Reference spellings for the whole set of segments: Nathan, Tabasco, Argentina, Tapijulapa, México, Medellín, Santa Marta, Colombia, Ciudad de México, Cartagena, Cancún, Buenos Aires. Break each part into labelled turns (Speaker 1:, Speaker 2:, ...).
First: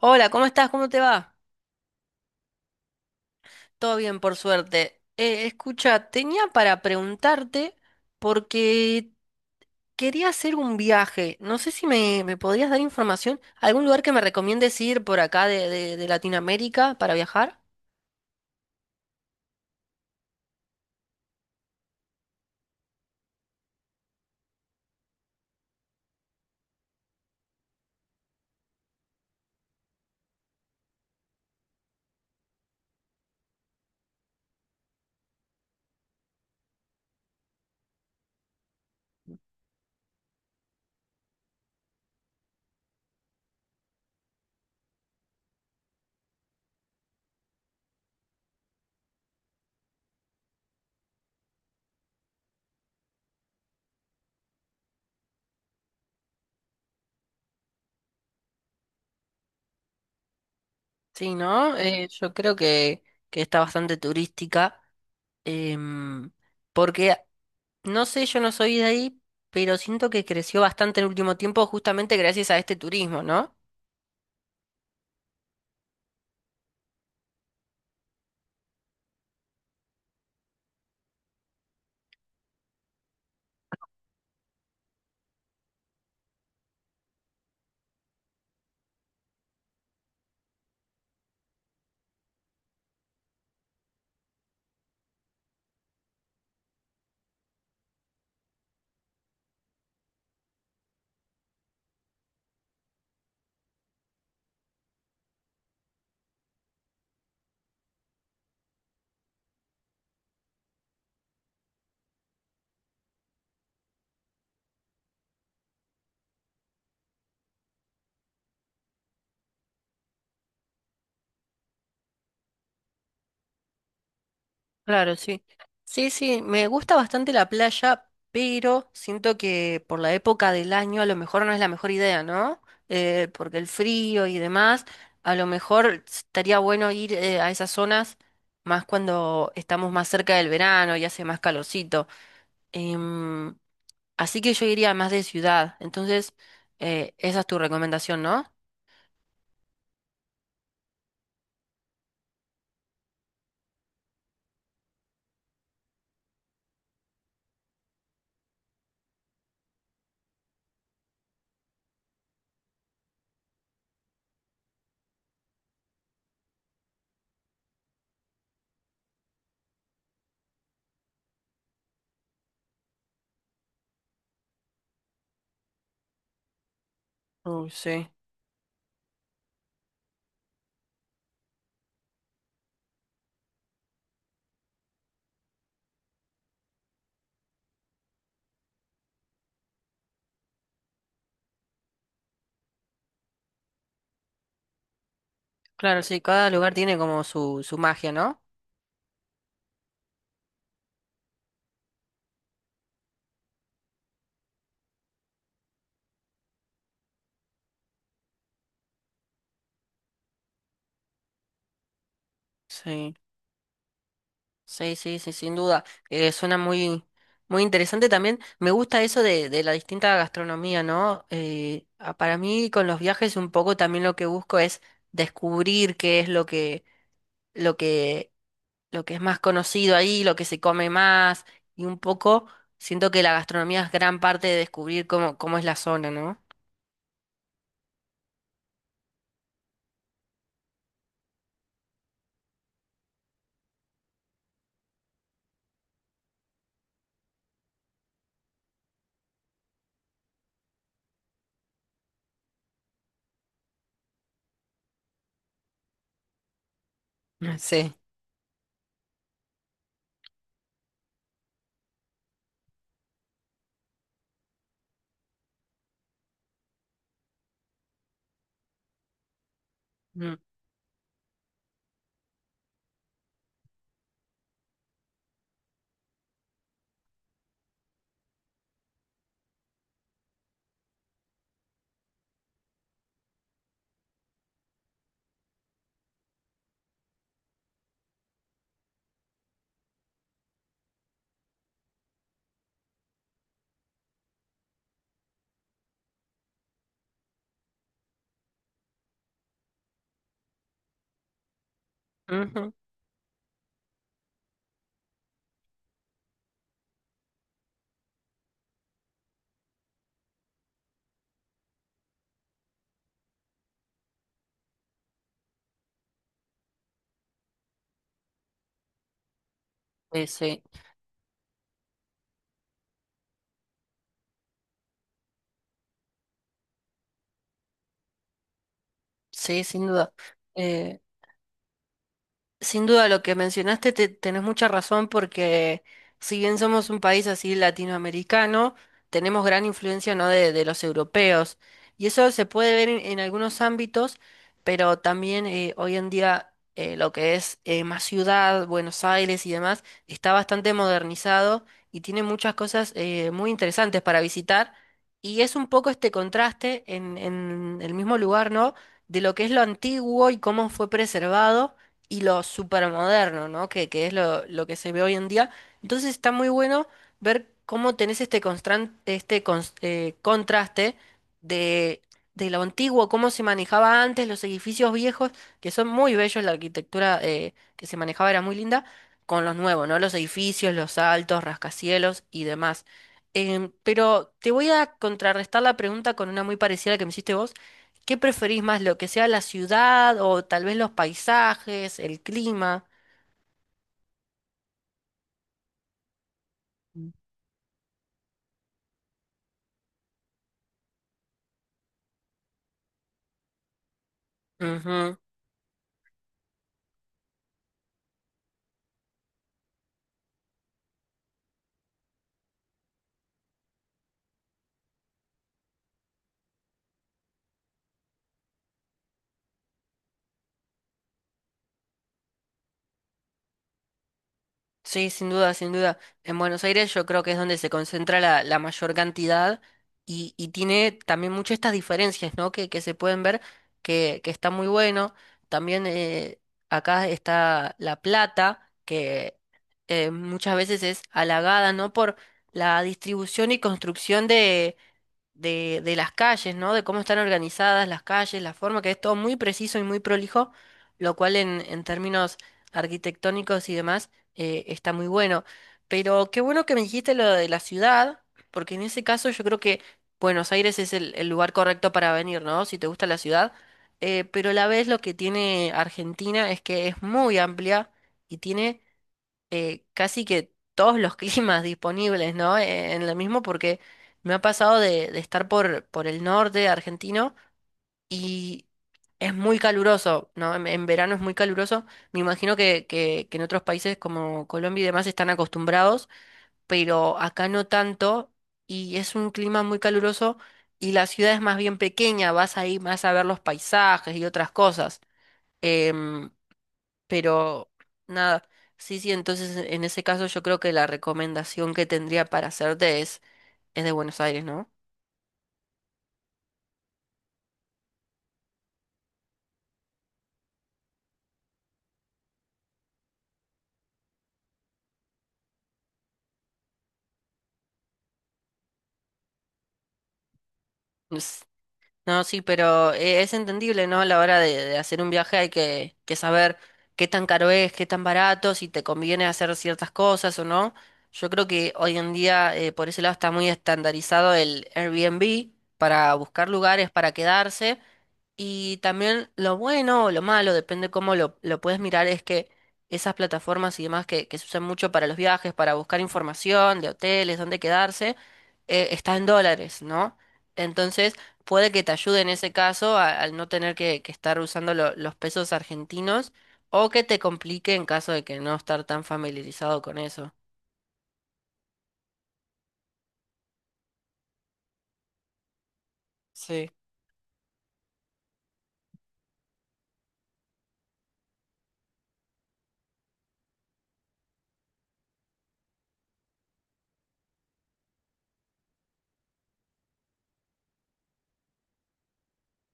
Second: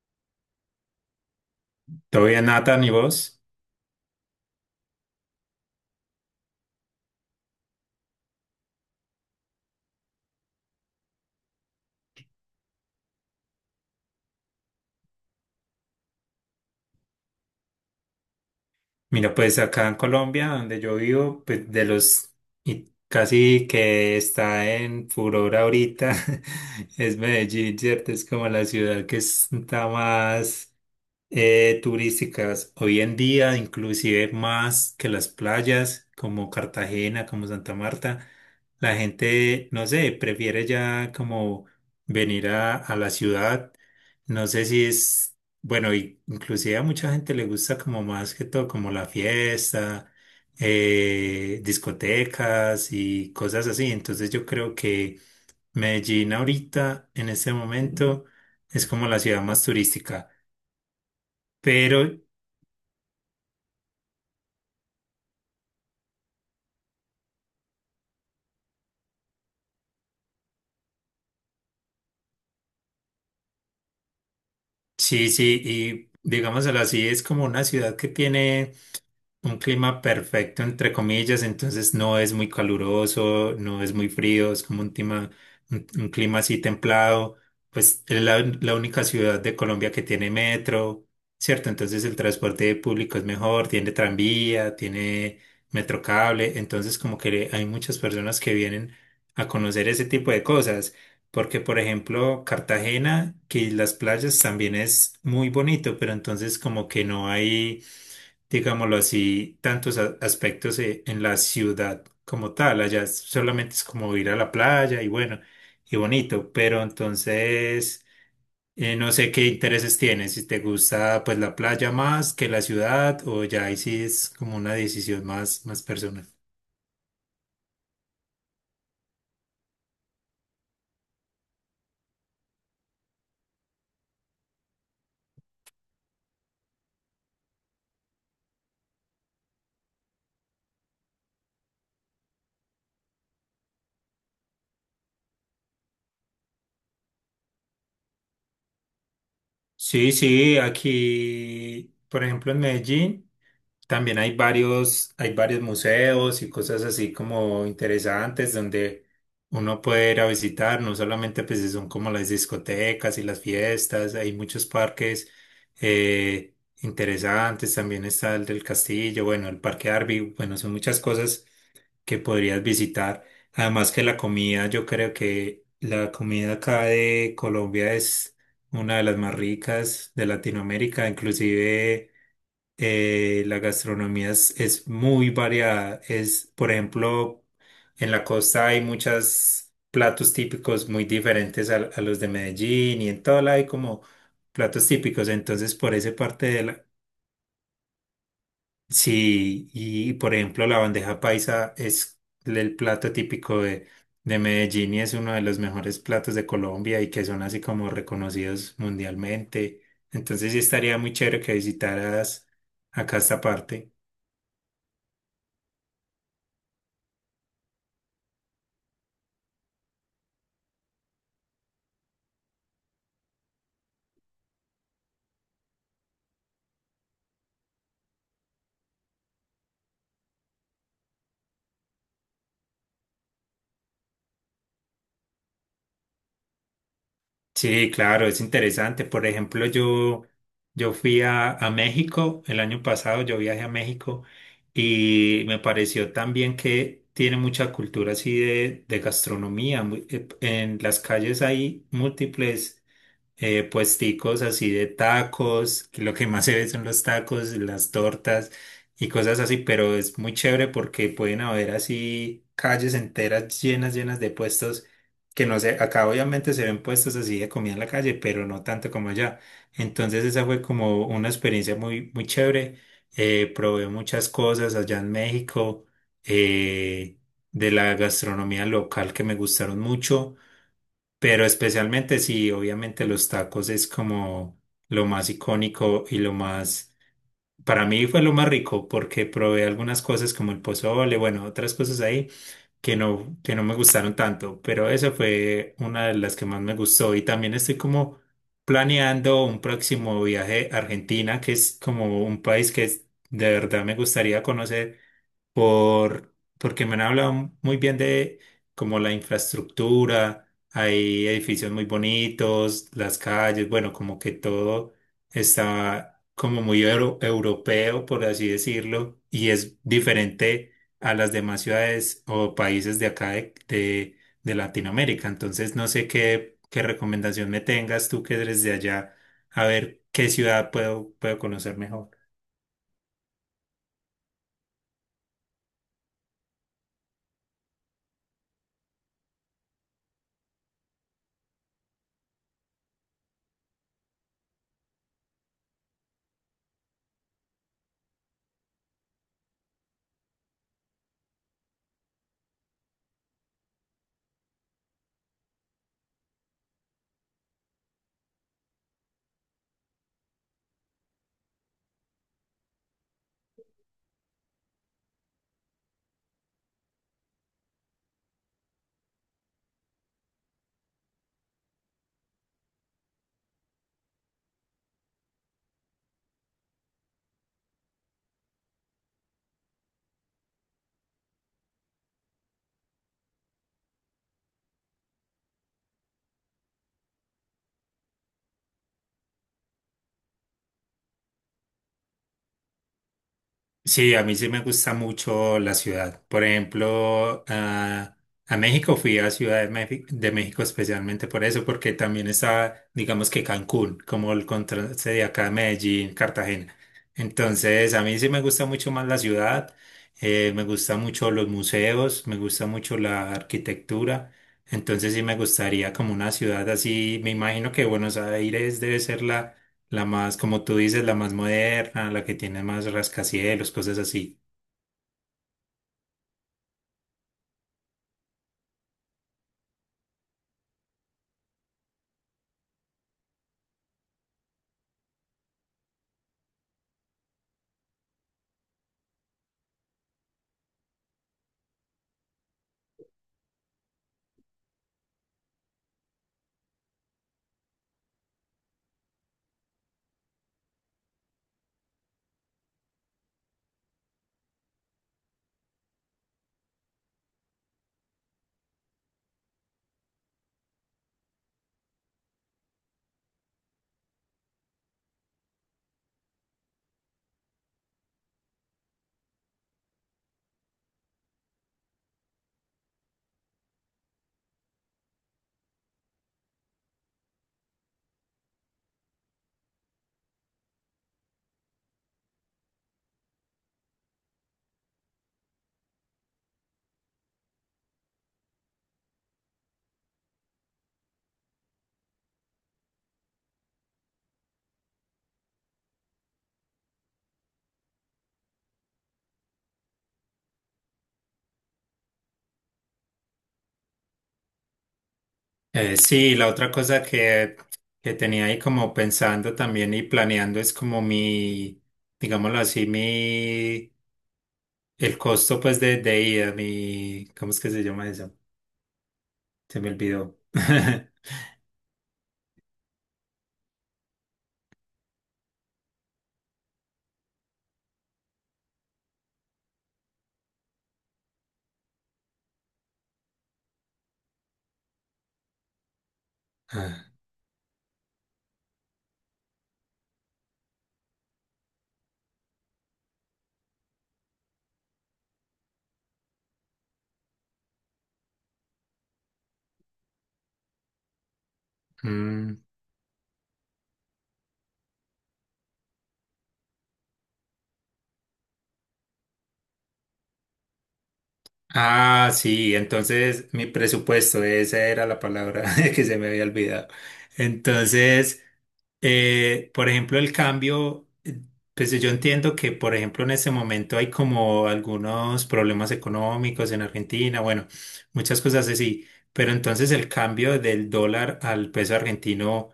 Speaker 1: Hola, ¿cómo estás? ¿Cómo te va?
Speaker 2: Todo bien, Nathan, ¿y vos?
Speaker 1: Todo bien, por suerte. Escucha, tenía para preguntarte porque quería hacer un viaje. No sé si me podrías dar información. ¿Algún lugar que me recomiendes ir por acá de Latinoamérica para viajar?
Speaker 2: Mira, pues acá en Colombia, donde yo vivo, pues de los, y casi que está en furor ahorita, es Medellín, ¿cierto? Es como la ciudad que está más turísticas hoy en día, inclusive más que las playas como Cartagena, como Santa Marta, la gente, no sé, prefiere ya como venir a la ciudad. No sé si es, bueno, y inclusive a mucha gente le gusta como más que todo, como la fiesta, discotecas y cosas así. Entonces yo creo que Medellín ahorita, en este momento, es como la ciudad más turística.
Speaker 1: Sí, ¿no?
Speaker 2: Pero
Speaker 1: Yo creo que está bastante turística. em, Porque, no sé, yo no soy de ahí, pero siento que creció bastante en el último tiempo justamente gracias a este turismo, ¿no?
Speaker 2: Sí, sí, y digámoslo así, es como una ciudad que tiene... Un clima perfecto, entre comillas, entonces no es muy caluroso, no es muy frío, es como un clima, un clima así templado. Pues es la, la única ciudad de Colombia que tiene metro, ¿cierto? Entonces el transporte público es mejor, tiene tranvía, tiene metrocable, entonces como que hay muchas personas que vienen a conocer ese tipo de cosas, porque por ejemplo Cartagena, que las playas también es muy bonito, pero entonces como que no hay digámoslo así, tantos aspectos en la ciudad como tal. Allá solamente es como ir a la playa y bueno, y bonito, pero entonces no sé qué intereses tienes, si te gusta pues la playa más que la ciudad o ya ahí sí es como una
Speaker 1: Claro,
Speaker 2: decisión
Speaker 1: sí.
Speaker 2: más, más
Speaker 1: Sí,
Speaker 2: personal.
Speaker 1: sí, me gusta bastante la playa, pero siento que por la época del año a lo mejor no es la mejor idea, ¿no? Porque el frío y demás, a lo mejor estaría bueno ir a esas zonas más cuando estamos más cerca del verano y hace más calorcito. Em, Así que yo iría más de ciudad, entonces esa es tu recomendación, ¿no?
Speaker 2: Sí, sí, aquí, por ejemplo, en Medellín. También hay varios museos y cosas así como interesantes donde uno puede ir a visitar, no solamente pues si son como las discotecas y las fiestas, hay muchos parques eh, interesantes, también está el del castillo, bueno, el parque Arby, bueno, son muchas cosas que podrías visitar. Además que la comida, yo creo que la comida acá de
Speaker 1: Uy,
Speaker 2: Colombia
Speaker 1: sí.
Speaker 2: es una de las más ricas de Latinoamérica, inclusive la gastronomía es muy variada. Es, por ejemplo, en la costa hay muchos platos típicos muy diferentes a los de Medellín y en todo lado hay como platos típicos. Entonces, por
Speaker 1: Claro,
Speaker 2: esa
Speaker 1: sí,
Speaker 2: parte
Speaker 1: cada
Speaker 2: de
Speaker 1: lugar
Speaker 2: la...
Speaker 1: tiene como su magia, ¿no?
Speaker 2: Sí, y por ejemplo, la bandeja paisa es el plato típico de Medellín y es uno de los mejores platos de Colombia y que son así como reconocidos mundialmente. Entonces, sí estaría muy chévere que visitaras
Speaker 1: Sí.
Speaker 2: acá esta parte.
Speaker 1: Sí, sí, sí, sin duda. Suena muy interesante también. Me gusta eso de la distinta gastronomía, ¿no? Para mí con los viajes un poco también lo que busco es descubrir qué es lo que, lo que es más conocido ahí, lo que se come más, y un poco siento que la gastronomía es gran parte de descubrir cómo es la zona, ¿no?
Speaker 2: Sí, claro, es interesante. Por ejemplo, yo fui a México el año pasado, yo viajé a México y me pareció también que tiene mucha cultura así de gastronomía. En las calles hay múltiples puesticos así de tacos, que lo que más se ve son los tacos,
Speaker 1: Mm.
Speaker 2: las
Speaker 1: Sí.
Speaker 2: tortas y cosas así, pero es muy chévere porque pueden haber así calles enteras llenas, llenas de puestos que no sé, acá obviamente se ven puestos así de comida en la calle, pero no tanto como allá. Entonces
Speaker 1: Mm.
Speaker 2: esa fue como una experiencia muy, muy chévere. Probé muchas cosas allá en México, eh, de la gastronomía local que me gustaron mucho. Pero especialmente sí, obviamente los tacos es como lo más icónico y lo más, para mí fue lo más rico porque probé algunas cosas como el pozole, bueno, otras cosas ahí que no me gustaron tanto, pero esa fue una de las que más me gustó y también estoy como planeando un próximo viaje a Argentina, que es como un
Speaker 1: Ujú.
Speaker 2: país que de verdad me gustaría conocer porque me han hablado muy bien de como la infraestructura, hay edificios muy bonitos, las calles, bueno, como que todo está como muy europeo, por así decirlo, y es
Speaker 1: Sí,
Speaker 2: diferente a las demás ciudades o países de acá de Latinoamérica. Entonces, no sé qué, qué recomendación me tengas tú que eres de allá,
Speaker 1: sí,
Speaker 2: a
Speaker 1: sin
Speaker 2: ver
Speaker 1: duda.
Speaker 2: qué ciudad
Speaker 1: Eh,
Speaker 2: puedo, puedo conocer mejor.
Speaker 1: Sin duda, lo que mencionaste, tenés mucha razón porque si bien somos un país así latinoamericano, tenemos gran influencia, ¿no?, de los europeos. Y eso se puede ver en algunos ámbitos, pero también hoy en día lo que es más ciudad, Buenos Aires y demás, está bastante modernizado y tiene muchas cosas muy interesantes para visitar. Y es un poco este contraste en el mismo lugar, ¿no? De lo que es lo antiguo y cómo fue preservado y lo supermoderno, ¿no? Que es lo que se ve hoy en día. Entonces está muy bueno ver cómo tenés este contraste de, de lo antiguo, cómo se manejaba antes, los edificios viejos, que son muy bellos, la arquitectura que se manejaba era muy linda, con los nuevos, ¿no? Los edificios, los altos, rascacielos y demás. Pero te voy a contrarrestar la pregunta con una muy parecida a la que me hiciste vos. ¿Qué preferís más, lo que sea la ciudad o tal vez los paisajes, el clima?
Speaker 2: Sí, a mí sí me gusta mucho la ciudad. Por ejemplo, a México fui a Ciudad de México especialmente por eso, porque también está, digamos que Cancún, como el contraste
Speaker 1: Ujú.
Speaker 2: de acá de Medellín, Cartagena. Entonces, a mí sí me gusta mucho más la ciudad, me gusta mucho los museos, me gusta mucho la arquitectura. Entonces, sí me gustaría como una ciudad así. Me imagino que Buenos Aires debe ser la la más, como tú dices, la más moderna, la que tiene más rascacielos, cosas así.
Speaker 1: Sí, sin duda, sin duda. En Buenos Aires yo creo que es donde se concentra la mayor cantidad y tiene también muchas estas diferencias, ¿no? Que se pueden ver, que está muy bueno. También acá está La Plata, que muchas veces es halagada, ¿no? Por la distribución y construcción de las calles, ¿no? De cómo están organizadas las calles, la forma, que es todo muy preciso y muy prolijo, lo cual en términos arquitectónicos y demás está muy bueno. Pero qué bueno que me dijiste lo de la ciudad, porque en ese caso yo creo que Buenos Aires es el lugar correcto para venir, ¿no? Si te gusta la ciudad. Pero a la vez lo que tiene Argentina es que es muy amplia y tiene casi que todos los climas disponibles, ¿no? En lo mismo porque me ha pasado de estar por el norte argentino y es muy caluroso, ¿no? En verano es muy caluroso. Me imagino que en otros países como Colombia y demás están acostumbrados, pero acá no tanto y es un clima muy caluroso y la ciudad es más bien pequeña, vas ahí más a ver los paisajes y otras cosas. Em, pero nada, sí, sí, entonces en ese caso yo creo que la recomendación que tendría para hacerte es de Buenos Aires, ¿no?
Speaker 2: Sí, la otra cosa que tenía ahí como pensando también y planeando es como mi, digámoslo así, mi, el costo pues de ida, mi, ¿cómo es que se llama eso? Se me olvidó.
Speaker 1: No, sí, pero es entendible, ¿no? A la hora de hacer un viaje hay que saber qué tan caro es, qué tan barato, si te conviene hacer ciertas cosas o no. Yo creo que hoy en día por ese lado está muy estandarizado el Airbnb para buscar lugares para
Speaker 2: Ah,
Speaker 1: quedarse. Y también lo bueno o lo malo, depende cómo lo puedes mirar, es que esas plataformas y demás que se usan mucho para los viajes, para buscar información de hoteles, dónde quedarse, está en dólares, ¿no? Entonces, puede que te ayude en ese
Speaker 2: mm,
Speaker 1: caso al no tener que estar usando los pesos argentinos o que te complique en caso de que no estar tan familiarizado con eso.
Speaker 2: Ah, sí, entonces mi presupuesto, esa era la palabra que se me había
Speaker 1: Sí.
Speaker 2: olvidado. Entonces, por ejemplo, el cambio, pues yo entiendo que, por ejemplo, en este momento hay como algunos problemas económicos en Argentina, bueno, muchas cosas así, pero entonces el cambio del dólar al peso argentino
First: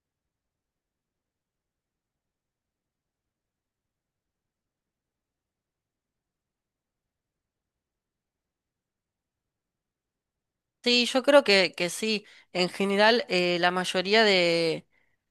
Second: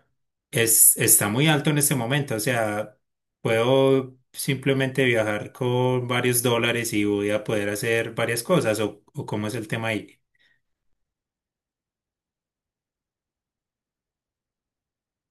Speaker 2: es, está muy alto en este momento, o sea... Puedo simplemente viajar con varios dólares y voy a poder hacer varias cosas, o cómo es el tema ahí.
Speaker 1: Sí, yo creo que sí. En general, la mayoría de,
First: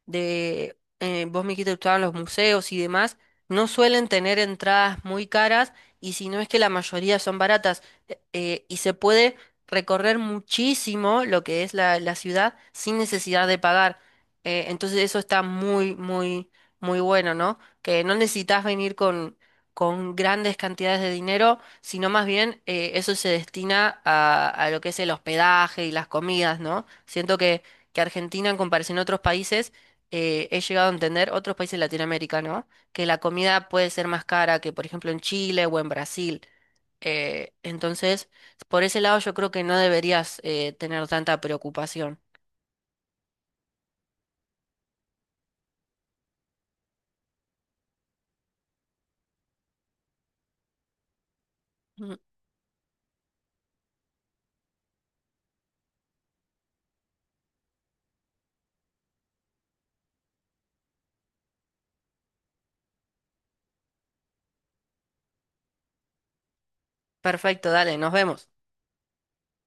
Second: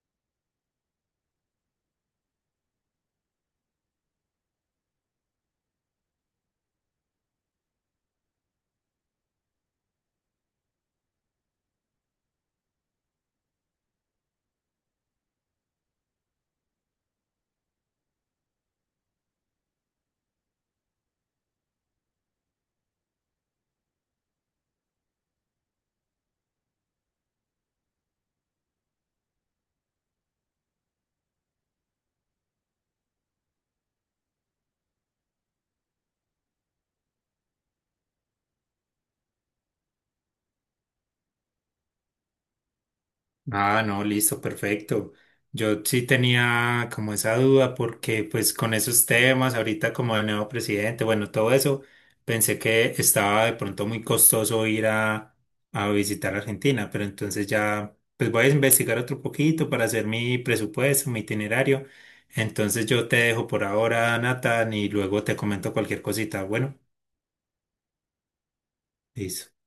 Speaker 1: de eh, vos me dijiste que gustaban los museos y demás, no suelen tener entradas muy caras y si no es que la mayoría son baratas, y se puede recorrer muchísimo lo que es la ciudad sin necesidad de pagar. Entonces eso está muy bueno, ¿no? Que no necesitas venir con grandes cantidades de dinero sino más bien eso se destina a lo que es el hospedaje y las comidas, ¿no? Siento que Argentina, en comparación a otros países, he llegado a entender, otros países de Latinoamérica, ¿no? Que la comida puede ser más cara que, por ejemplo, en Chile o en Brasil. Entonces, por ese lado yo creo que no deberías tener tanta preocupación.
Speaker 2: Ah, no, listo, perfecto. Yo sí tenía como esa duda porque pues con esos temas, ahorita como el nuevo presidente, bueno, todo eso,
Speaker 1: Ujú.
Speaker 2: pensé que estaba de pronto muy costoso ir a visitar Argentina, pero entonces ya pues voy a investigar otro poquito para hacer mi presupuesto, mi itinerario. Entonces yo te dejo por ahora, Nathan, y luego te comento cualquier cosita. Bueno,
Speaker 1: Perfecto, dale, nos vemos.
Speaker 2: listo.